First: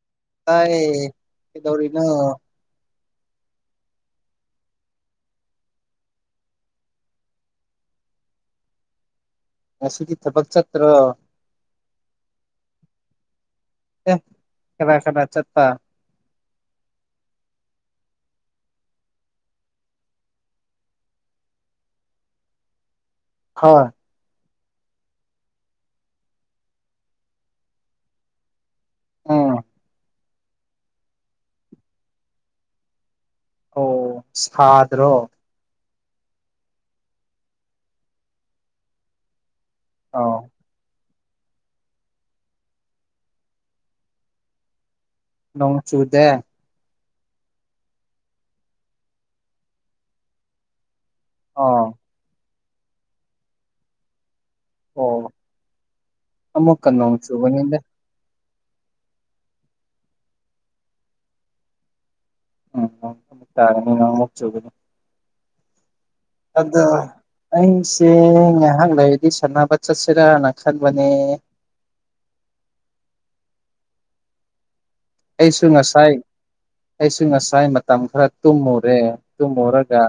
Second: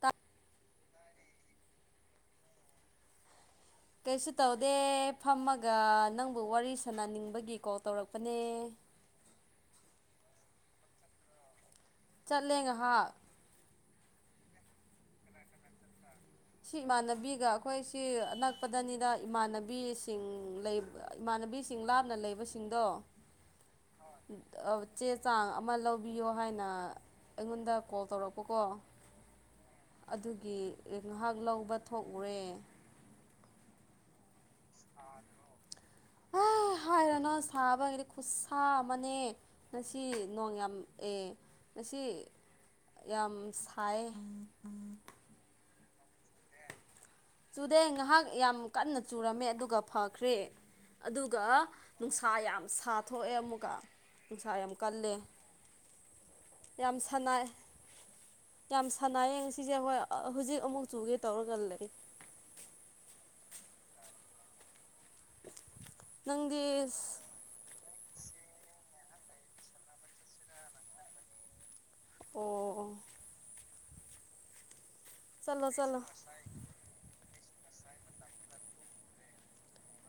ꯇꯥ ꯇꯥꯏ ꯀꯧꯗꯧꯔꯤꯅꯣ ꯀꯩꯁꯨ ꯇꯧꯗꯦ ꯐꯝꯃꯒ ꯅꯪꯕꯨ ꯋꯥꯔꯤ ꯁꯥꯟꯅꯅꯤꯡꯕꯒꯤ ꯀꯣꯜ ꯇꯧꯔꯛꯄꯅꯦ ꯉꯁꯤꯗꯤ ꯊꯕꯛ ꯆꯠꯇ꯭ꯔꯣ ꯆꯠꯂꯦ ꯉꯥꯍꯥꯛ ꯑꯦ ꯀꯅꯥ ꯀꯅꯥ ꯆꯠꯄ ꯁꯤ ꯏꯃꯥꯟꯅꯕꯤꯒ ꯑꯩꯈꯣꯏꯁꯤ ꯑꯅꯛꯄꯗꯅꯤꯗ ꯏꯃꯥꯟꯅꯕꯤꯁꯤꯡ ꯂꯩ ꯏꯃꯥꯟꯅꯕꯤꯁꯤꯡ ꯂꯥꯞꯅ ꯂꯩꯕꯁꯤꯡꯗꯣ ꯍꯣꯏ ꯆꯦ ꯆꯥꯡ ꯑꯃ ꯂꯧꯕꯤꯌꯣ ꯍꯥꯏꯅ ꯑꯩꯉꯣꯟꯗ ꯀꯣꯜ ꯇꯧꯔꯛꯄꯀꯣ ꯎꯝ ꯑꯗꯨꯒꯤ ꯉꯥꯏꯍꯥꯛ ꯂꯧꯕ ꯊꯣꯛꯎꯔꯦ ꯑꯣ ꯁꯥꯗ꯭ꯔꯣ ꯍꯥꯏꯔꯅ‌ꯣ ꯁꯥꯕꯩꯗꯤ ꯈꯨꯠ ꯁꯥꯥ ꯑꯃꯅꯦ ꯉꯁꯤ ꯑꯥꯎ ꯅꯣꯡ ꯌꯥꯝ ꯑꯦ ꯉꯁꯤ ꯌꯥꯝ ꯁꯥꯏꯌ‌ꯦ ꯅ‌ꯣꯡ ꯆꯨꯗꯦ ꯆꯨꯗꯦ ꯉꯥꯏꯍꯥꯛ ꯌꯥꯝ ꯀꯟꯅ ꯆꯨꯔꯝꯃꯦ ꯑꯗꯨꯒ ꯐꯈ꯭ꯔꯦ ꯑꯗꯨꯒ ꯑꯥ ꯅꯨꯡꯁꯥ ꯌꯥꯝ ꯁꯥ ꯊꯣꯛꯑꯦ ꯑꯃꯨꯛꯀ ꯅꯨꯡꯁꯥ ꯌꯥꯝ ꯀꯜꯂꯦ ꯑꯣ ꯑꯃꯨꯛꯀ ꯌꯥꯝ ꯅꯣꯡ ꯁꯅꯥꯏ ꯆꯨꯒꯅꯤꯗ ꯌꯥꯝ ꯁꯥꯟꯅꯩꯌꯦ ꯉ ꯁꯤꯁꯦ ꯍꯣꯏ ꯍꯧꯖꯤꯛ ꯑꯃꯨꯛ ꯆꯨꯒꯦ ꯇꯧꯔꯒ ꯂꯩ ꯎꯝ ꯑꯃꯨꯛ ꯇꯥꯒꯅꯤ ꯅ‌ꯣꯡ ꯑꯃꯨꯛ ꯆꯨꯒꯅꯤ [unintelligible] ꯑꯗꯣ ꯑꯩꯁꯦ ꯉꯥꯏꯍꯥꯛ ꯂꯩꯔꯗꯤ ꯁꯥꯟꯅꯕ ꯆꯠꯁꯤꯔꯥꯅ ꯈꯟꯕꯅꯦ ꯑꯣ ꯑꯣ ꯑꯩꯁꯨ ꯉꯁꯥꯏ ꯑꯩꯁꯨ ꯉꯁꯥꯏ ꯃꯇꯝ ꯈꯔ ꯇꯨꯝꯃꯨꯔꯦ ꯇꯨꯝꯃꯨꯔꯒ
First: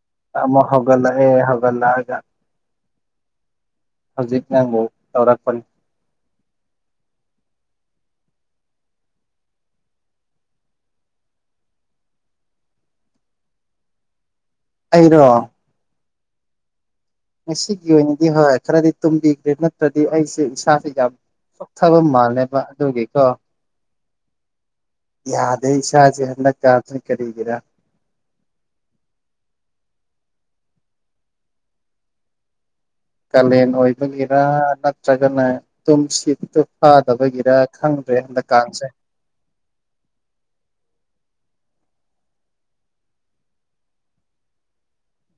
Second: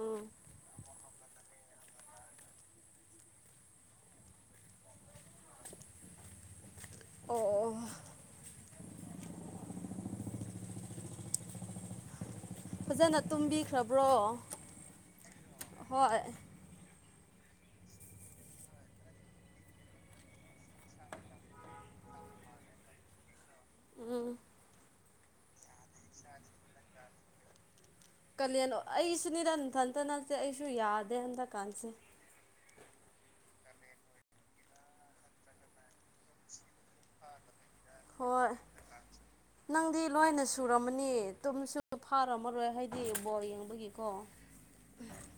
ꯎꯝ ꯑꯃꯨꯛ ꯍꯧꯒꯠꯂꯛꯑꯦ ꯍꯧꯒꯠꯂꯛꯑꯒ ꯍꯧꯖꯤꯛ ꯅꯃꯨꯛ ꯇꯧꯔꯛꯄꯅꯤ ꯑꯣ ꯑꯣ ꯐꯖꯅ ꯇꯨꯝꯕꯤꯈ꯭ꯔꯕ꯭ꯔꯣ ꯑꯩꯔꯣ ꯍꯣꯏ ꯉꯁꯤꯒꯤ ꯑꯣꯏꯅꯗꯤ ꯍꯣꯏ ꯈꯔꯗꯤ ꯇꯨꯝꯕꯤꯈ꯭ꯔꯦ ꯅꯠꯇ꯭ꯔꯗꯤ ꯑꯩꯁꯦ ꯏꯁꯥꯥꯁꯦ ꯌꯥꯝ ꯆꯣꯛꯊꯕ ꯃꯥꯜꯂꯦꯕ ꯑꯗꯨꯒꯤꯀꯣ ꯎꯝ ꯌꯥꯗꯦ ꯏꯁꯥꯖꯤ ꯍꯟꯗꯛ ꯀꯥꯟꯖꯤ ꯀꯔꯤꯒꯤꯔꯥ ꯀꯥꯂꯦꯟ ꯑꯩꯁꯨꯅꯤꯗ ꯅꯊꯟꯇ ꯅꯠꯇꯦ ꯑꯩꯁꯨ ꯌꯥꯗꯦ ꯍꯟꯗꯛ ꯀꯥꯟꯁꯦ ꯀꯥꯂꯦꯟ ꯑꯣꯏꯕꯒꯤꯔꯥ ꯅꯠꯇ꯭ꯔꯒꯅ ꯇꯨꯝꯁꯤꯠ ꯇꯨ ꯐꯥꯗꯕꯒꯤꯔ ꯈꯪꯗ꯭ꯔꯦ ꯍꯣꯏ ꯍꯟꯗꯛꯀꯥꯟꯁꯦ ꯅꯪꯗꯤ ꯂꯣꯏꯅ ꯁꯨꯔꯝꯃꯅꯤ ꯇꯨꯝꯃꯁꯨ ꯐꯥꯔꯝꯃꯔꯣꯏ ꯍꯥꯏꯗꯤ ꯕꯣꯜ ꯌꯦꯡꯕꯒꯤꯀꯣ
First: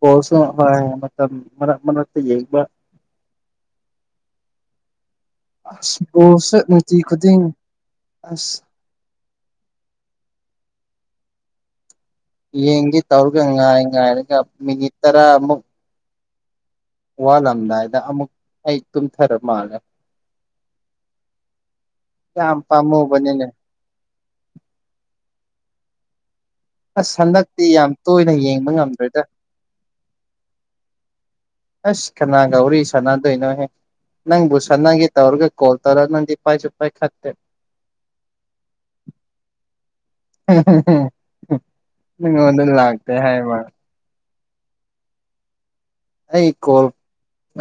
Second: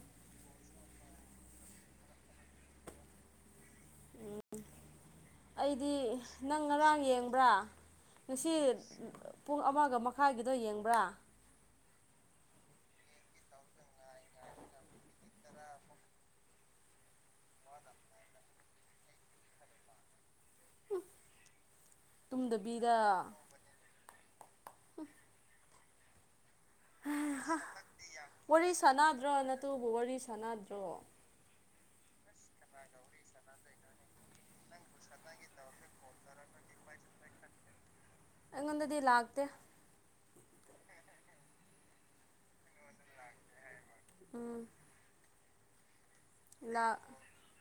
ꯕꯣꯜꯁꯨ ꯍꯣꯏ ꯃꯇꯝ ꯃꯔꯛ-ꯃꯔꯛꯇ ꯌꯦꯡꯕ ꯎꯝ ꯑꯩꯗꯤ ꯑꯁ ꯕꯣꯜꯁꯦ ꯅꯪ ꯅꯨꯡꯇꯤ ꯉꯔꯥꯡ ꯈꯨꯗꯤꯡ ꯌꯦꯡꯕ꯭ꯔꯥ ꯉꯁꯤ ꯑꯁ ꯄꯨꯡ ꯑꯃꯒ ꯃꯈꯥꯏꯒꯤꯗꯣ ꯌꯦꯡꯕ꯭ꯔꯥ ꯌꯦꯡꯒꯦ ꯇꯧꯔꯒ ꯉꯥꯏ-ꯉꯥꯏꯔꯒ ꯃꯤꯅꯤꯠ ꯇꯔꯥꯃꯨꯛ ꯋꯥꯠꯂꯝꯗꯥꯏꯗ ꯑꯃꯨꯛ ꯑꯩ ꯇꯨꯝꯊꯔ ꯃꯥꯜꯂꯦ ꯌꯥꯝ ꯇꯨꯝꯗꯕꯤꯗ ꯄꯥꯝꯃꯨꯕꯅꯤꯅꯦ ꯑꯁ ꯍꯟꯗꯛꯇꯤ ꯌꯥꯝ ꯇꯣꯏꯅ ꯌꯦꯡꯕ ꯉꯝꯗ꯭ꯔꯦꯗ ꯇꯨꯕꯨ ꯋꯥꯔꯤ ꯁꯥꯟꯅꯗ꯭ꯔꯣ ꯑꯁ ꯀꯅꯥꯒ ꯋꯥꯔꯤ ꯁꯥꯟꯅꯗꯣꯏꯅꯣꯍꯦ ꯅꯪꯕꯨ ꯁꯥꯟꯅꯒꯦ ꯇꯧꯔꯒ ꯀꯣꯜ ꯇꯧꯔ ꯅꯪꯗꯤ ꯄꯥꯏꯁꯨ ꯄꯥꯏꯈꯠꯇꯦ ꯑꯩꯉꯣꯟꯗꯗꯤ ꯂꯥꯛꯇꯦ ꯍꯝ ꯍꯝ ꯍꯝ ꯅꯉꯣꯟꯗ ꯂꯥꯛꯇꯦ ꯍꯥꯏꯕ ꯎꯝ ꯑꯩ ꯀꯣꯜ ꯂꯥꯛ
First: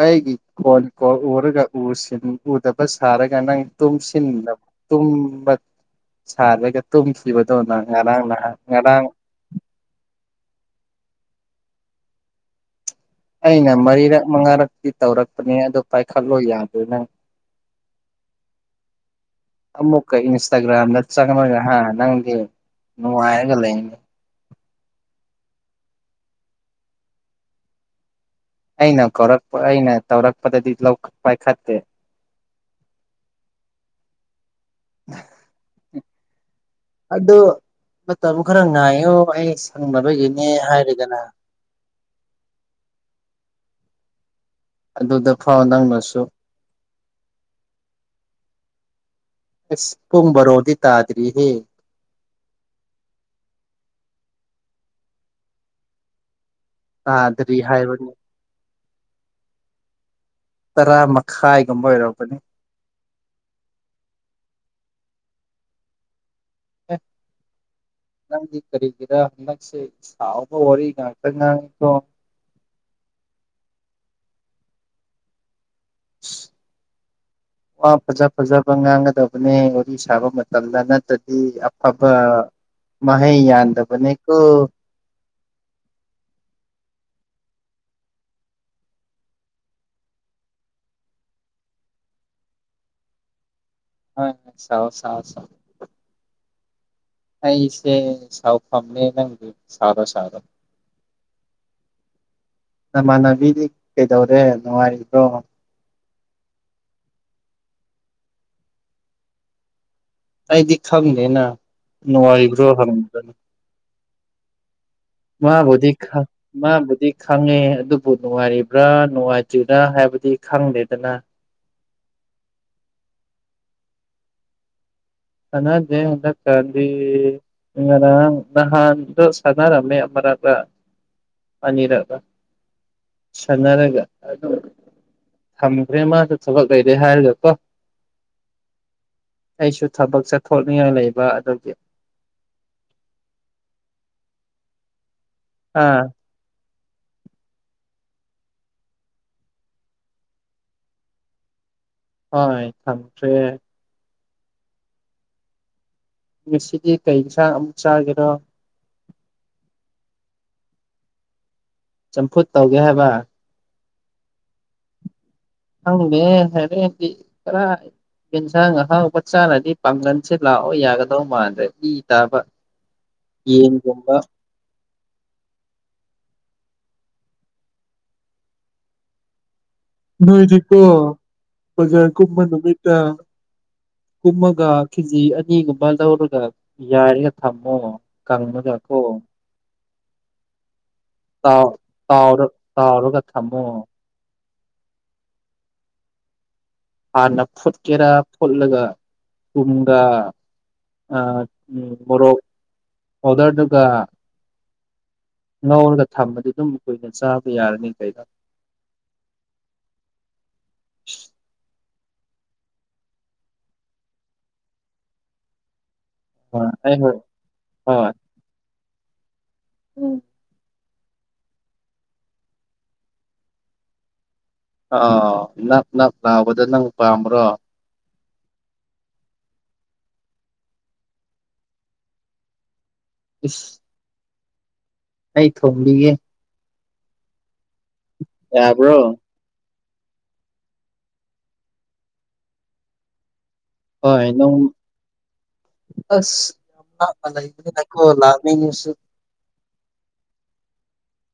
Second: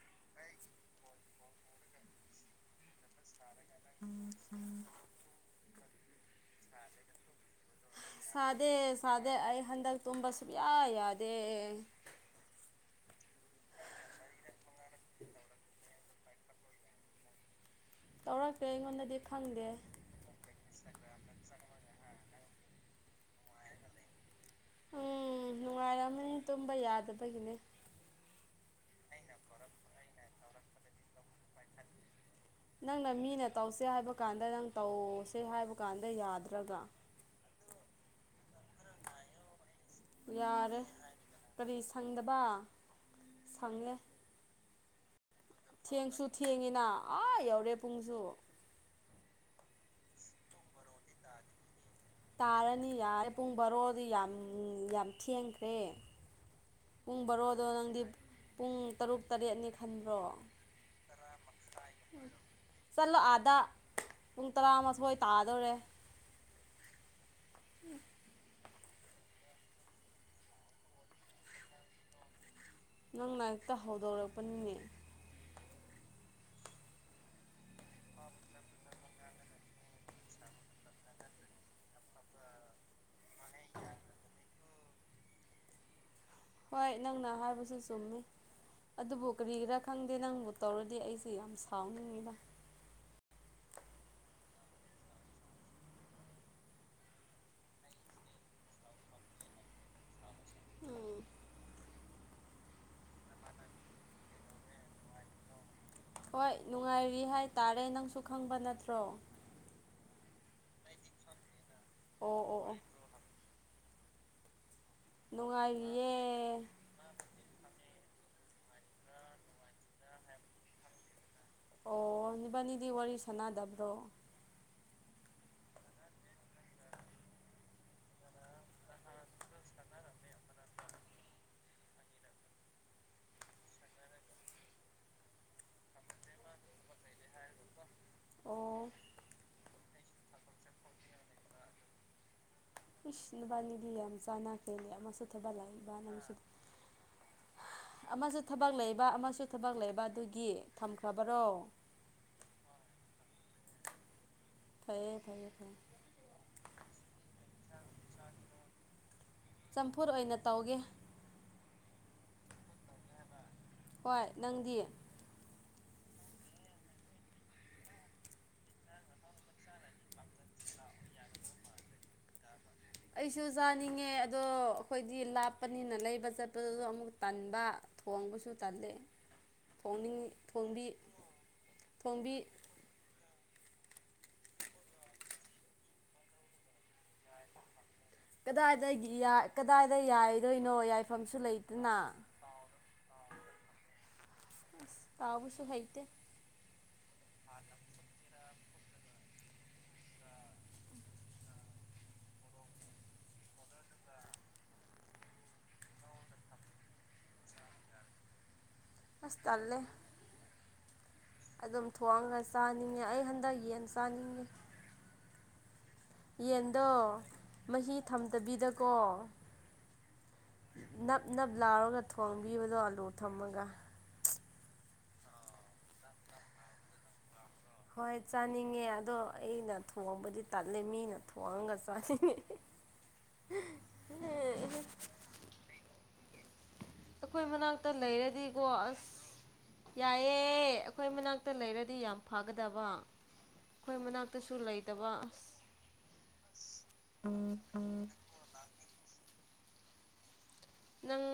ꯑꯩꯒꯤ ꯐꯣꯜ ꯀꯣꯟ ꯎꯔꯒ ꯎꯁꯤꯟ ꯎꯗꯕ ꯁꯥꯔꯒ ꯅꯪ ꯇꯨꯡꯁꯤꯟꯗꯞ ꯇꯨꯝꯕꯠ ꯁꯥꯔꯒ ꯇꯨꯝꯈꯤꯕꯗꯣ ꯅꯪ ꯉꯔꯥꯡ ꯅꯍꯥꯟ ꯉꯔꯥꯡ ꯑꯗꯩ ꯑꯩ ꯍꯟꯗꯛ ꯇꯨꯝꯕ ꯁꯨꯡꯌꯥ ꯌꯥꯗꯦ ꯑꯩꯅ ꯃꯔꯤꯔꯛ ꯃꯉꯥꯔꯛꯇꯤ ꯇꯧꯔꯛꯄꯅꯦ ꯑꯗꯨ ꯄꯥꯏꯈꯠꯂꯣ ꯌꯥꯗꯦ ꯅꯪ ꯇꯧꯔꯛꯇꯦ ꯑꯩꯉꯣꯟꯗꯗꯤ ꯈꯪꯗꯦ ꯑꯃꯨꯛꯀ ꯏꯟꯁꯇꯥꯒ꯭ꯔꯥꯝꯗ ꯆꯪꯔꯒ ꯍꯥ ꯅꯪꯗꯤ ꯅꯨꯡꯉꯥꯏꯔꯒ ꯂꯩ ꯎꯝ ꯅꯨꯡꯉꯥꯏꯔꯝꯃꯅꯤ ꯇꯨꯝꯕ ꯌꯥꯗꯕꯒꯤꯅꯦ ꯑꯩꯅ ꯀꯧꯔꯛꯄ ꯑꯩꯅ ꯇꯧꯔꯛꯄꯗꯗꯤ ꯂꯧ ꯄꯥꯏꯈꯠꯇꯦ ꯅꯪꯅ ꯃꯤꯅ ꯇꯧꯁꯦ ꯍꯥꯏꯕ ꯀꯥꯟꯗ ꯅꯪ ꯇꯧꯁꯦ ꯍꯥꯏꯕ ꯀꯥꯟꯗ ꯌꯥꯗ꯭ꯔꯒ꯭ꯔꯥ ꯑꯗꯨ ꯃꯇꯝ ꯈꯔ ꯉꯥꯏꯌꯣ ꯑꯩ ꯁꯪꯅꯕꯒꯤꯅꯦ ꯌꯥꯔꯦ ꯍꯥꯏꯔꯗꯅ ꯀꯔꯤ ꯁꯪꯗꯕ ꯁꯪꯂꯦ ꯑꯗꯨꯗ ꯐꯥꯎ ꯅꯪꯅꯁꯨ ꯊꯦꯡꯉꯤꯅ ꯑꯥ ꯌꯧꯔꯦ ꯄꯨꯡꯁꯨ ꯑꯁ ꯄꯨꯡꯕꯔꯣꯗꯤ ꯇꯥꯗ꯭ꯔꯤꯍꯦ ꯇꯥꯔꯅꯤ ꯌꯥꯔꯦ ꯄꯨꯡ ꯕꯥꯔꯣꯗꯤ ꯌꯥꯝ-ꯌꯥꯝ ꯊꯦꯡꯈ꯭ꯔꯦ ꯄꯨꯡ ꯇꯥꯗ꯭ꯔꯤ ꯕꯥꯔꯣꯗꯣ ꯅꯪꯗꯤ ꯍꯥꯏꯕꯅꯤ ꯄꯨꯡ ꯇꯔꯨꯛ ꯇꯔꯦꯠꯅꯤ ꯈꯟꯕ꯭ꯔꯣ ꯇꯔꯥ ꯃꯈꯥꯏꯒꯨꯝꯕ ꯑꯣꯏꯔꯝꯒꯅꯤ ꯆꯠꯂꯣ ꯑꯥꯗ ꯄꯨꯡ ꯇꯔꯥꯃꯥꯊꯣꯏ ꯇꯥꯗꯧꯔꯦ ꯑꯦ ꯅꯪꯗꯤ ꯀꯔꯤꯒꯤꯔ ꯍꯟꯗꯛꯁꯦ ꯁꯥꯎꯕ ꯋꯥꯔꯤ ꯉꯥꯛꯇ ꯉꯥꯡꯉꯤꯗꯣ ꯅꯪꯅ ꯍꯦꯛꯇ ꯍꯧꯗꯣꯔꯛꯄꯅꯤꯅꯦ ꯋꯥ ꯐꯖ ꯐꯖꯕ ꯉꯥꯡꯒꯗꯧ ꯋꯥꯔꯤ ꯁꯥꯕ ꯃꯇꯝꯗ ꯅꯠꯇ꯭ꯔꯗꯤ ꯑꯐꯕ ꯃꯍꯩ ꯌꯥꯟꯗꯕꯅꯤ ꯀꯣ ꯍꯣꯏ ꯅꯪꯅ ꯍꯥꯏꯕꯁꯨ ꯆꯨꯝꯃꯤ ꯑꯗꯨꯕꯨ ꯀꯔꯤꯒꯤꯔꯥ ꯈꯪꯗꯦ ꯅꯪꯕꯨ ꯇꯧꯔꯗꯤ ꯑꯩꯁꯦ ꯌꯥꯝ ꯁꯥꯎꯅꯤꯡꯉꯤꯅ ꯍꯣꯏ ꯁꯥꯎ ꯁꯥꯎ ꯁꯥꯎ ꯑꯩꯁꯦ ꯁꯥꯎ ꯐꯝꯅꯦ ꯅꯪꯒꯤ ꯁꯥꯎꯔꯣ ꯁꯥꯎꯔꯣ ꯎꯝ ꯅꯃꯥꯟꯅꯕꯤꯗꯤ ꯀꯩꯗꯧꯔꯦ ꯅꯨꯡꯉꯥꯏꯔꯤꯕ꯭ꯔꯣ ꯍꯣꯏ ꯅꯨꯡꯉꯥꯏꯔꯤ ꯍꯥꯏꯇꯥꯔꯦ ꯅꯪꯁꯨ ꯈꯪꯕ ꯅꯠꯇ꯭ꯔꯣ ꯑꯩꯗꯤ ꯈꯪꯗꯦꯅ ꯑꯣ ꯑꯣ ꯅꯨꯡꯉꯥꯏꯕ꯭ꯔꯣ ꯑꯣ ꯍꯪꯕꯅ ꯃꯥꯕꯨꯗꯤ ꯅꯨꯡꯉꯥꯏꯔꯤꯌꯦ ꯈꯪ ꯃꯥꯕꯨꯗꯤ ꯈꯪꯉꯦ ꯑꯗꯨꯕꯨ ꯅꯨꯡꯉꯥꯏꯔꯤꯕ꯭ꯔꯥ ꯅꯨꯡꯉꯥꯏꯇ꯭ꯔꯤꯕ꯭ꯔꯥ ꯍꯥꯏꯕꯗꯤ ꯈꯪꯗꯦꯗꯅ ꯑꯣ ꯅꯤꯕꯥꯅꯤꯗꯤ ꯋꯥꯔꯤ ꯁꯥꯟꯅꯗꯕ꯭ꯔꯣ ꯁꯅꯥꯗꯦ ꯍꯟꯗꯛ ꯀꯥꯗꯤ ꯉꯔꯥꯡ ꯅꯍꯥꯟꯗꯣ ꯁꯥꯟꯅꯔꯝꯅꯦ ꯑꯃꯔꯥꯛꯂ ꯑꯅꯤꯔꯛꯂ ꯁꯅꯔꯒ ꯑꯗꯨ ꯊꯝꯈ꯭ꯔꯦ ꯃꯥꯁꯨ ꯊꯕꯛ ꯂꯩꯔꯦ ꯍꯥꯏꯔꯒꯀꯣ ꯑꯣ ꯑꯩꯁꯨ ꯊꯕꯛ ꯆꯠꯊꯣꯛꯅꯤꯡꯉꯥꯏ ꯂꯩꯕ ꯑꯗꯨꯒꯤ ꯏꯁ ꯅꯨꯕꯥꯅꯤꯗꯤ ꯌꯥꯝ ꯆꯥꯟꯅ ꯈꯔꯦ ꯑꯃꯁꯨ ꯊꯕꯛ ꯂꯩꯕ ꯑꯥ ꯅꯪꯁꯨ ꯑꯃꯁꯨ ꯊꯕꯛ ꯂꯩꯕ ꯑꯃꯁꯨ ꯊꯕꯛ ꯂꯩꯕ ꯑꯗꯨꯒꯤ ꯊꯝꯈ꯭ꯔꯕꯔꯣ ꯍ ꯏ ꯊꯥꯟ꯭ꯔꯦ ꯐꯌꯦꯦ ꯐꯑꯦ ꯐꯌꯦꯦ ꯉꯁꯤꯗꯤ ꯀꯩꯒꯤ ꯁꯥꯥꯡ ꯑꯃꯨꯛ ꯆꯥꯒꯦꯔꯣ ꯆꯝꯐꯨꯠ ꯑꯣꯏꯅ ꯇꯧꯒꯦ ꯆꯝꯐꯨꯠ ꯇꯧꯒꯦ ꯍꯥꯏꯕ ꯍꯣꯏ ꯅꯪꯗꯤ ꯍꯪꯗꯦ ꯍꯥꯏꯔꯦꯗꯤ ꯈꯔ ꯌꯦꯟꯁꯥꯡ ꯑꯍꯥꯎꯕ ꯆꯥꯅꯗꯤ ꯄꯥꯡꯒꯟ ꯁꯦ ꯂꯥꯛꯑꯣ ꯌꯥꯒꯗꯧ ꯃꯥꯟꯗ꯭ꯔꯦ ꯏ ꯇꯥꯕ ꯑꯩꯁꯨ ꯆꯥꯅꯤꯡꯉꯦ ꯌꯦꯟꯒꯨꯝꯕ ꯑꯗꯣ ꯑꯩꯈꯣꯏꯗꯤ ꯂꯥꯞꯄꯅꯤꯅ ꯂꯩꯕ ꯆꯠꯄꯗꯨꯁꯨ ꯑꯃꯨꯛ ꯇꯟꯕ ꯊꯣꯡꯕꯁꯨ ꯇꯜꯜꯂꯤ ꯅꯏꯗꯤꯀꯣ ꯖꯔ ꯀ ꯊꯣꯡꯕꯤ ꯃꯥꯟꯨ ꯃꯦꯇꯥ ꯀꯨꯝꯃꯒ ꯀꯦꯖꯤ ꯑꯅꯤꯒꯨꯝꯕ ꯂꯧꯔꯒ ꯌꯥꯔꯒ ꯊꯝꯃꯣ ꯀꯪꯉꯒ ꯀꯗꯥꯏ ꯀꯣ ꯀꯗꯥꯏꯗ ꯌꯥꯏꯗꯣꯏꯅꯣ ꯌꯥꯏꯐꯝꯁꯨ ꯇꯥꯎ ꯂꯩꯇꯅ ꯇꯥꯎꯔ ꯀ ꯊꯃꯣ ꯇꯥꯕꯨꯁꯨꯁꯨ ꯍꯥꯏꯇ ꯍꯥꯟꯅ ꯐꯨꯠꯀꯦꯔꯥ ꯐꯨꯠꯂꯒ ꯀꯨꯝꯒ ꯎꯝ ꯃꯣꯔꯣꯛ ꯄꯥꯎꯗꯔꯗꯨꯒ ꯉꯥꯎꯔꯒ ꯊꯝꯃꯗꯤ ꯑꯗꯨꯝ ꯀꯨꯏꯅ ꯆꯥꯕ ꯌꯥꯔꯅꯤ ꯀꯩꯗ ꯍꯁꯇꯥꯜꯂꯦ ꯑꯗꯨꯝ ꯊ ꯊꯣꯛꯑꯒ ꯆꯥꯅꯤꯡꯉꯦ ꯑꯩ ꯍꯟꯗꯛ ꯌꯦꯟ ꯆꯥꯅꯤꯡꯉꯦ ꯍꯣꯏ ꯌꯦꯟꯗꯣ ꯑꯩ ꯍꯣꯏ ꯃꯍꯤ ꯊꯝꯗꯕꯤꯗꯀꯣ ꯎꯝ ꯅꯞ ꯅꯞ ꯂꯥꯎꯔꯒ ꯊꯣꯡꯕꯤꯕꯗꯣ ꯑꯥꯂꯨ ꯊꯝꯃꯒ ꯑꯥ ꯅꯛ ꯅꯛ ꯂꯥꯎꯕꯗ ꯅꯪ ꯄꯥꯝꯕ꯭ꯔꯣ ꯍꯣꯏ ꯆꯥꯅꯤꯡꯉꯦ ꯑꯗꯣ ꯑꯩꯅ ꯊꯣꯡꯕꯗꯤ ꯇꯠꯂꯦ ꯃꯤꯅ ꯊꯣꯡꯉꯒ ꯆꯥꯅꯤꯡꯉꯦ ꯏꯁ ꯑꯩ ꯊ ꯊꯣꯛꯂꯤꯒꯦ ꯑꯩꯈꯣꯏ ꯃꯅꯥꯛꯇ ꯂꯩꯔꯗꯤꯀꯣ ꯌꯥꯕ꯭ꯔꯣ ꯑꯁ ꯌꯥꯏꯑꯦ ꯑꯩꯈꯣꯏ ꯃꯅꯥꯛꯇ ꯂꯩꯔꯗꯤ ꯌꯥꯝ ꯐꯒꯗꯕ ꯑꯩꯈꯣꯏ ꯍꯣꯏ ꯅꯪ ꯃꯅꯥꯛꯇꯁꯨ ꯂꯩꯇꯕ ꯑ ꯑꯁ ꯌꯥꯝꯣ ꯂꯥꯔꯅꯤꯡ ꯅꯪ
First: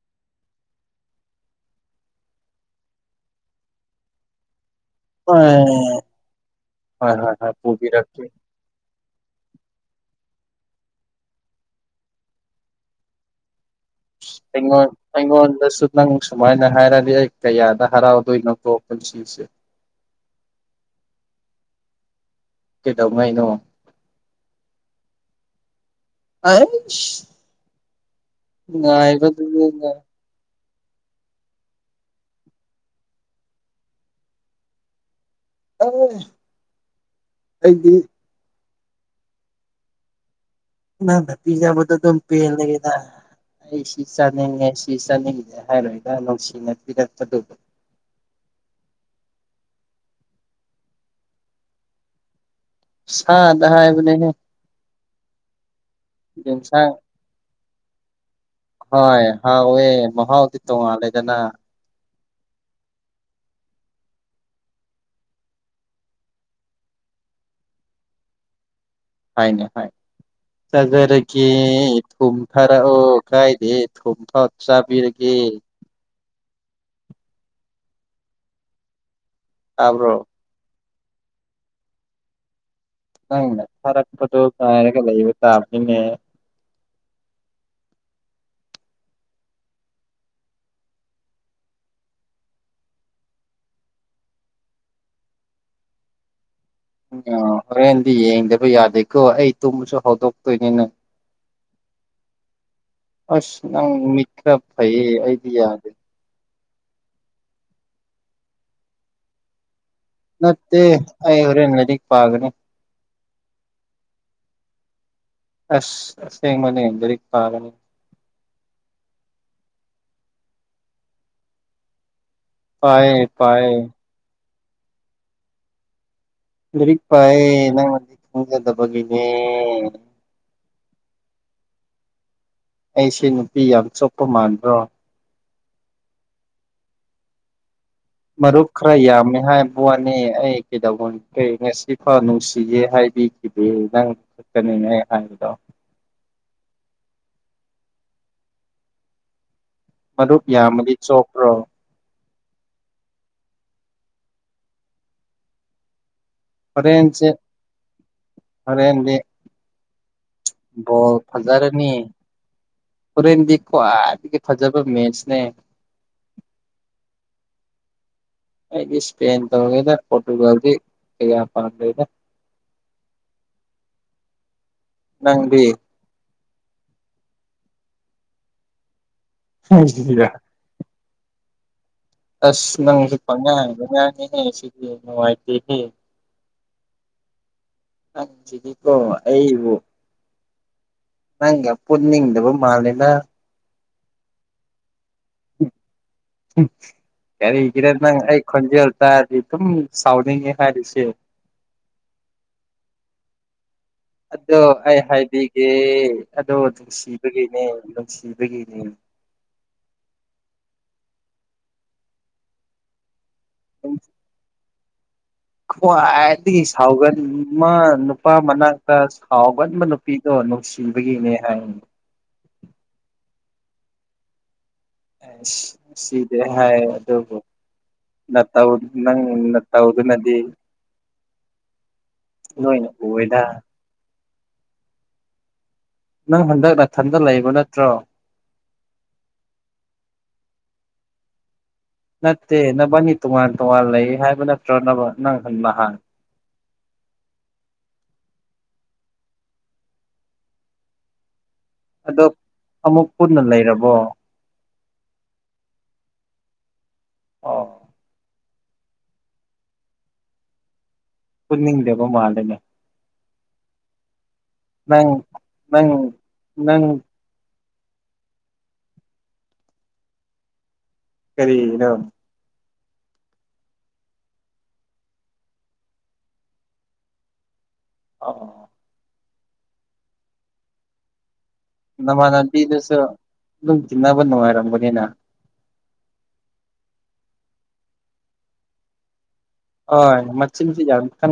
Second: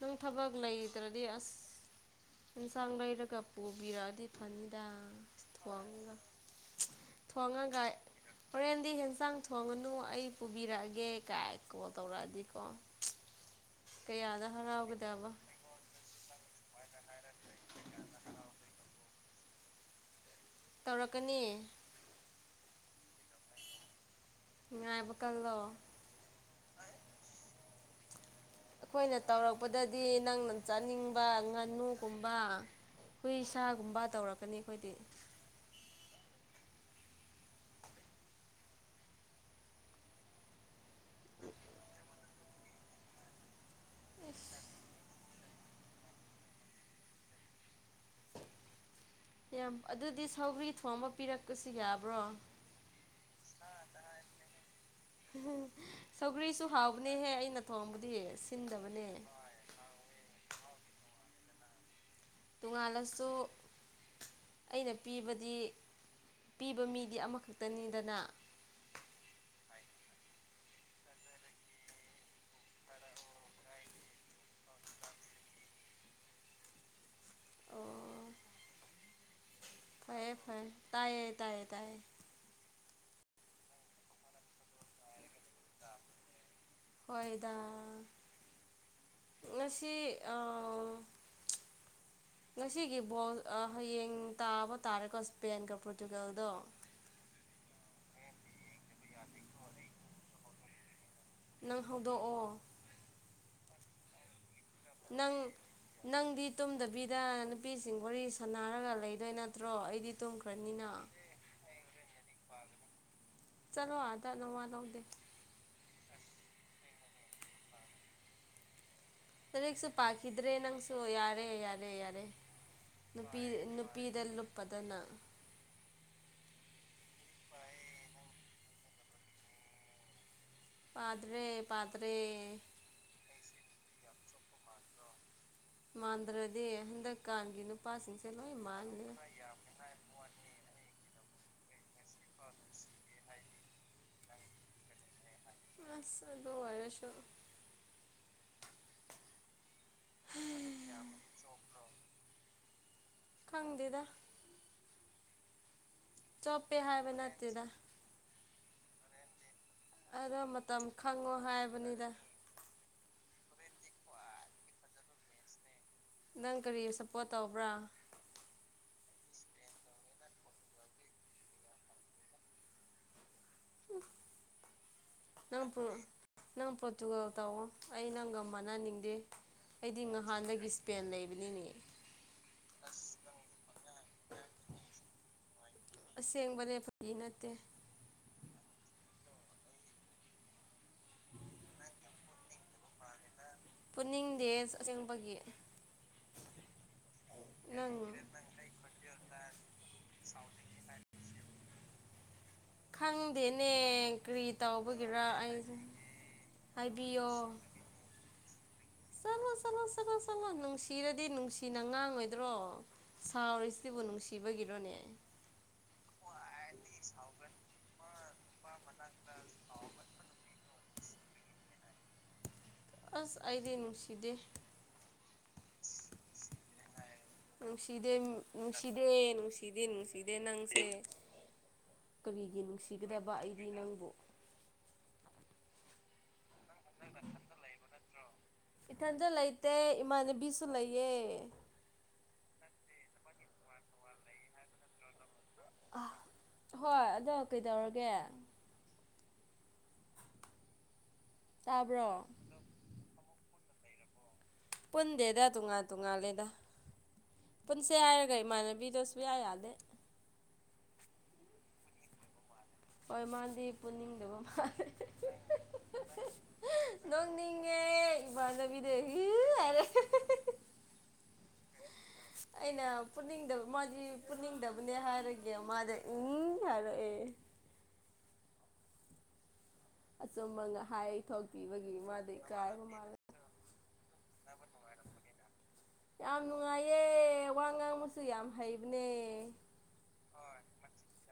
ꯅꯪ ꯊꯕꯛ ꯂꯩꯇ꯭ꯔꯗꯤ ꯑꯁ ꯌꯦꯟꯁꯥꯡ ꯂꯩꯔꯒ ꯄꯨꯕꯤꯔꯛꯑꯗꯤ ꯐꯅꯤꯗ ꯍꯣꯏ ꯊꯣꯡꯉꯒ ꯍꯣꯏ ꯍꯣꯏ ꯍꯣꯏ ꯊꯣꯡꯉꯒ ꯄꯨꯕꯤꯔꯛꯀꯦ ꯍꯣꯔꯦꯟꯗꯤ ꯍꯦꯟꯁꯥꯡ ꯊꯣꯡꯉꯅꯨ ꯑꯩ ꯄꯨꯕꯤꯔꯛꯑꯒꯦ ꯀꯥꯏ ꯀꯣꯜ ꯇꯧꯔꯛꯑꯗꯤꯀꯣ ꯀꯌꯥꯗ ꯑꯩꯉꯣꯟ ꯍꯔꯥꯎꯒꯗꯕ ꯑꯩꯉꯣꯟꯗ ꯁ ꯅꯪ ꯁꯨꯃꯥꯏꯅ ꯍꯥꯏꯔꯗꯤ ꯑꯩ ꯀꯌꯥꯗ ꯍꯔꯥꯎꯗꯣꯏꯅꯣ ꯇꯣꯛꯄ ꯁꯤꯁꯦ ꯇꯧꯔꯛꯀꯅꯤ ꯀꯩꯗꯧꯉꯩꯅꯣ ꯉꯥꯏꯕ ꯀꯗꯑꯣ ꯑꯔꯁ ꯑꯩꯈꯣꯏꯅ ꯉꯥꯏꯕꯗꯨꯗ ꯇꯧꯔꯛꯄꯗꯗꯤ ꯅꯪꯅ ꯆꯥꯅꯤꯡꯕ ꯉꯥꯅꯨꯒꯨꯝꯕ ꯈꯨ ꯁꯥꯥꯒꯨꯝꯕ ꯇꯧꯔꯛꯀꯅꯤ ꯑꯩꯈꯣꯏꯗꯤ ꯑꯣ ꯑꯩꯗꯤ ꯅ ꯅ ꯄꯤꯖꯥ ꯃ ꯄꯦ ꯂꯩꯒꯦꯗ ꯑꯩ ꯁꯤ ꯆꯥꯅꯤꯡꯉꯦ ꯁꯤ ꯆꯥꯅꯤꯡꯉꯦ ꯍꯥꯏꯔꯣꯏꯒ ꯅꯨꯡꯁꯤꯅ ꯄꯤꯔꯛꯄꯗꯨꯕꯨ ꯌꯥꯝ ꯑꯗꯨꯗꯤ ꯁꯧꯒ꯭ꯔꯤ ꯊꯣ ꯑꯃ ꯄꯤꯔꯛꯄꯁꯨ ꯌꯥꯕ꯭ꯔꯣ ꯁꯥꯗ ꯍꯥꯏꯕꯅꯦꯍꯦ ꯁꯒꯂꯤꯁꯨ ꯍꯥ ꯌꯦꯟꯁꯥꯡ ꯅꯦꯍꯦ ꯑꯩꯅ ꯊꯣꯡꯕꯗꯤ ꯌꯦꯡꯁꯦ ꯍꯣꯏ ꯍꯥꯎ ꯑꯣꯏꯋꯦ ꯃꯍꯥꯎꯥꯎꯗꯤ ꯇꯣ ꯑꯂꯦꯗꯅꯥ ꯇꯣꯉꯥꯜꯂꯁꯨ ꯑꯩꯅ ꯄꯤꯕꯗꯤ ꯄꯤꯕ ꯃꯤꯗꯤ ꯑꯃꯈꯛꯇꯅꯤꯗꯅ ꯍꯥꯏꯅꯦ ꯍꯥꯏꯅꯦ ꯆꯥꯖꯔꯒꯦ ꯊꯨꯝ ꯊꯔꯛꯑꯣ ꯀꯥꯏꯗꯦ ꯊꯨꯝ [unintelligible] ꯆꯥꯕꯤꯔꯒꯦ ꯑꯣ ꯇꯥꯕ꯭ꯔꯣ ꯐꯩꯌꯦ ꯐꯩ ꯇꯥꯏꯌꯦ ꯇꯥꯏꯌꯦ ꯇꯥꯏ ꯅꯪꯅ ꯊꯥꯔꯛꯄꯗꯣ ꯉꯥꯢꯔꯒ ꯂꯩꯕ ꯇꯥꯕꯅꯤꯅꯦ ꯍꯣꯏꯗ ꯉꯁꯤ ꯑꯥ ꯉꯁꯤꯒꯤ ꯕꯣꯜ ꯑꯥ ꯍꯌꯦꯡ ꯇꯥꯕ ꯇꯥꯔꯦꯀꯣ ꯁ꯭ꯄꯦꯟꯒ ꯄꯣꯔꯇꯨꯒꯜꯗꯣ ꯎ ꯍꯣꯔꯦꯟꯗꯤ ꯌꯦꯡꯗꯕ ꯌꯥꯗꯦꯀꯣ ꯑꯩ ꯇꯨꯝꯕꯁꯨ ꯍꯧꯗꯣꯛꯇꯣꯏꯅꯤꯅ ꯅꯪ ꯍꯧꯗꯣꯛꯑꯣ ꯑꯁ ꯅꯪ ꯃꯤꯠ ꯈꯔ ꯐꯩꯌꯦ ꯅꯪ ꯑꯩꯗꯤ ꯌꯥꯗꯦ ꯅꯪꯗꯤ ꯇꯨꯝꯗꯕꯤꯗ ꯅꯨꯄꯤꯁꯤꯡ ꯋꯥꯔꯤ ꯁꯥꯟꯅꯔꯒ ꯂꯩꯗꯣꯏ ꯅꯠꯇ꯭ꯔꯣ ꯑꯩꯗꯤ ꯅꯠꯇꯦ ꯇꯨꯝꯈ꯭ꯔꯅꯤꯅ ꯍꯣꯔꯦꯜ ꯂꯥꯏꯔꯤꯛ ꯄꯒꯅꯤ ꯆꯠꯂꯣ ꯑꯗꯥ ꯅꯋꯥ ꯂꯧꯗꯦ ꯑꯁ ꯑꯥꯁꯦꯡꯕꯅꯦ ꯂꯥꯏꯔꯤꯛ ꯄꯒꯅꯤ ꯂꯥꯢꯔꯤꯛꯁꯨ ꯄꯥꯈꯤꯗ꯭ꯔꯦ ꯅꯪꯁꯨ ꯌꯥꯔꯦ ꯌꯥꯔꯦ ꯌꯥꯔꯦ ꯄꯥꯏꯌꯦ ꯅꯨꯄꯤ ꯄꯥꯏꯌꯦ ꯅꯨꯄꯤ ꯃꯅ [unintelligible] ꯂꯨꯞꯄꯗꯅ ꯂꯩꯔꯤꯛ ꯄꯥꯏꯌꯦ ꯅꯪꯅ ꯈꯪꯖꯥꯗꯕꯒꯤꯅꯦ ꯄꯥꯗ꯭ꯔꯦ ꯄꯥꯇ꯭ꯔꯦ ꯑꯩꯁꯦ ꯅꯨꯄꯤ ꯌꯥꯝ ꯆꯣꯞꯄ ꯃꯥꯟꯕ꯭ꯔꯣ ꯃꯥꯟꯗ꯭ꯔꯗꯤ ꯍꯟꯗꯛꯀꯥꯟꯒꯤꯅ ꯃꯔꯨꯞ ꯈꯔ ꯌꯥꯝꯃꯦ ꯍꯥꯏꯕ ꯋꯥꯅꯤ ꯑꯩ ꯀꯩꯗꯧꯕꯅꯤ ꯀꯩ ꯉꯁꯤ ꯐꯥ ꯅꯨꯡꯁꯤꯒꯦ ꯍꯥꯏꯕꯤꯈꯤꯗꯦ ꯅꯪ ꯈꯛꯇꯅꯤꯅꯦ ꯑꯩ ꯍꯥꯏꯕꯗꯣ ꯑꯁ ꯑꯗꯨ ꯑꯣꯢꯔꯁꯨ ꯃꯔꯨꯞ ꯌꯥꯝꯃꯗꯤ ꯆꯣꯞꯄ꯭ꯔꯣ ꯈꯪꯗꯦꯗ ꯆꯞꯄꯦ ꯍꯥꯏꯕ ꯍꯣꯔꯦꯟꯁꯦ ꯅꯠꯇꯦꯗ ꯍꯣꯔꯦꯟꯗꯤ ꯑꯗꯣ ꯃꯇꯝ ꯕꯣꯜ ꯈꯪꯉꯣ ꯐꯖꯔꯅꯤ ꯍꯥꯏꯕꯅꯤꯗ ꯍꯣꯔꯦꯟꯗꯤ ꯈ꯭ꯋꯥꯏꯗꯒꯤ ꯐꯖꯕ ꯃꯦꯁꯅꯦ ꯅꯪ ꯀꯔꯤ ꯁꯞꯄꯣꯔꯠ ꯇꯧꯕ꯭ꯔꯥ ꯑꯩꯗꯤ ꯏꯁꯄꯦꯟ ꯇꯧꯒꯦꯗ ꯄꯣꯔꯇꯨꯒꯜꯗꯤ ꯀꯌꯥ ꯄꯥꯝꯗꯦꯗ [unintelligible] ꯅꯪꯗꯤ ꯅꯪ ꯄꯣꯔꯇꯨꯒꯜ ꯇꯧꯑꯣ ꯑꯩ ꯅꯪꯒ ꯃꯥꯟꯅꯅꯤꯡꯗꯦ ꯑꯩꯗꯤ ꯉꯍꯥꯟꯗꯒꯤꯁ ꯄꯦꯟ ꯂꯩꯕꯅꯤꯅꯦ ꯑꯁ ꯅꯪꯖꯦ ꯄꯪꯉꯥꯡꯗ ꯉꯥꯡꯉꯤꯍꯦ ꯁꯤꯗꯤ ꯅꯨꯡꯉꯥꯏꯇꯦꯍꯦ ꯑꯁꯦꯡꯕꯅꯦ ꯐꯥꯒꯤ ꯅꯠꯇꯦ ꯑꯪꯁꯤꯗꯤ ꯀꯣ ꯑꯩꯕꯨ ꯅꯪꯒ ꯄꯨꯅꯤꯡꯗꯕ ꯃꯥꯂꯦꯗ ꯄꯨꯅꯤꯡꯗꯦ ꯑꯁꯦꯡꯕꯒꯤ ꯀꯔꯤꯒꯤꯔ ꯅꯪ ꯑꯩ ꯈꯣꯟꯖꯦꯜ ꯇꯥꯔꯗꯤ ꯑꯗꯨꯝ ꯁꯥꯎꯅꯤꯡꯉꯦ ꯍꯥꯏꯔꯤꯁꯦ ꯈꯪꯗꯦꯅꯦ ꯀꯔꯤ ꯑꯗꯣ ꯑꯩ ꯇꯧꯕꯒꯤꯔ ꯍꯥꯏꯕꯤꯒꯦ ꯑꯩꯁꯦ ꯑꯗꯣ ꯍꯥꯏꯕꯤꯌꯣ ꯅꯨꯡꯁꯤꯕꯒꯤꯅꯦ ꯅꯨꯡꯁꯤꯕꯒꯤꯅꯦ ꯆꯠꯂꯣ ꯆꯠꯂꯣ ꯆꯠꯂꯣ ꯆꯠꯂꯣ ꯅꯨꯡꯁꯤꯔꯗꯤ ꯅꯨꯡꯁꯤꯅ ꯉꯥꯡꯉꯣꯏꯗ꯭ꯔꯣ ꯁꯥꯎꯔꯤꯁꯤꯕꯨ ꯅꯨꯡꯁꯤꯕꯒꯤꯔꯣꯅꯦ ꯈ꯭ꯋꯥꯏꯗꯒꯤ ꯁꯥꯎꯒꯟ ꯃꯥ ꯅꯨꯄꯥ ꯃꯅꯥꯛꯇ ꯁꯥꯎꯒꯟꯕ ꯅꯨ ꯅꯨꯄꯤꯗꯣ ꯅꯨꯡꯁꯤꯕꯒꯤꯅꯦ ꯍꯥꯢꯕꯅꯦ ꯑꯁ ꯑꯩꯗꯤ ꯅꯨꯡꯁꯤꯗꯦ ꯑꯁ ꯅꯨꯡꯁꯤꯗꯦ ꯍꯥꯏꯌꯦ ꯑꯗꯨꯕꯨ ꯅꯨꯡꯁꯤꯗꯦ ꯅꯇꯧ ꯅꯨꯡꯁꯤꯗꯦ ꯅꯪ ꯅꯨꯡꯁꯤꯗꯦ ꯅꯨꯡꯁꯤꯗꯦ ꯅꯇꯧꯗꯨꯅꯗꯤ ꯅꯪꯁꯦ ꯀꯔꯤꯒꯤ ꯂꯣꯏꯅ ꯅꯨꯡꯁꯤꯒꯗꯕ ꯎꯏꯗ ꯑꯩꯗꯤ ꯅꯪꯕꯨ ꯅꯪ ꯍꯟꯗꯛ ꯅꯥꯊꯟꯗ ꯂꯩꯕ ꯅꯠꯇ꯭ꯔꯣ ꯏꯊꯟꯗ ꯂꯩꯇꯦ ꯏꯃꯥꯟꯅꯕꯤꯁꯨ ꯂꯩꯌꯦ ꯅꯠꯇꯦ ꯅꯕꯅꯤ ꯇꯣꯉꯥꯟ ꯇꯣꯉꯥꯟ ꯂꯩ ꯍꯥꯏꯕ ꯅꯠꯇ꯭ꯔꯣꯅꯕ ꯅꯪ ꯅꯍꯥ ꯑ ꯍꯣꯏ ꯑꯗꯣ ꯀꯩꯗꯧꯔꯒꯦ ꯇꯥꯕ꯭ꯔꯣ ꯑꯗꯣ ꯑꯃꯨꯛ ꯄꯨꯟꯅ ꯂꯩꯔꯕꯣ ꯄꯨꯟꯗꯦꯗ ꯇꯣꯉꯥꯟ ꯇꯣꯉꯥꯜꯂꯦꯗ ꯑꯣ ꯄꯨꯟꯁꯦ ꯍꯥꯏꯔꯒ ꯏꯃꯥꯟꯅꯕꯤꯗꯣ ꯁꯨꯌꯥ ꯌꯥꯗꯦ ꯄꯨꯅꯤꯡꯗꯕ ꯃꯥꯂꯦꯅꯦ ꯍꯣꯏ ꯃꯥꯗꯤ ꯄꯨꯅꯤꯡꯗꯕ ꯃꯥꯜ ꯅꯪ ꯅꯪ ꯅꯪ ꯅꯣꯛꯅꯤꯡꯉꯦ ꯏꯃꯥꯟꯅꯕꯤꯗꯒꯤ ꯍꯥꯏꯔꯦ ꯀꯔꯤꯒꯤꯅꯣ ꯑꯩꯅ ꯄꯨꯅꯤꯡꯗꯕ ꯃꯥꯗꯤ ꯄꯨꯅꯤꯡꯗꯕꯅꯦ ꯍꯥꯏꯔꯒꯦ ꯃꯥꯗꯤ ꯎꯝ ꯍꯥꯏꯔꯛꯑꯦ ꯑꫭ ꯑꯗꯨꯃꯛꯅ ꯍꯥꯏ ꯊꯣꯛꯄꯤꯕꯒꯤ ꯅꯃꯅꯕꯤꯗꯨꯁꯨ ꯑꯗꯨꯝ ꯇꯤꯅꯕ ꯅꯨꯡꯉꯥꯏꯔꯝꯒꯅꯤꯅ ꯌꯥꯝ ꯅꯨꯡꯉꯥꯏꯌꯦ ꯋꯥ ꯉꯥꯡꯕꯁꯨ ꯌꯥꯝ ꯍꯩꯕꯅꯦ ꯑꯣꯏ ꯃꯆꯤꯟꯗꯤ ꯌꯥꯝ ꯀꯟ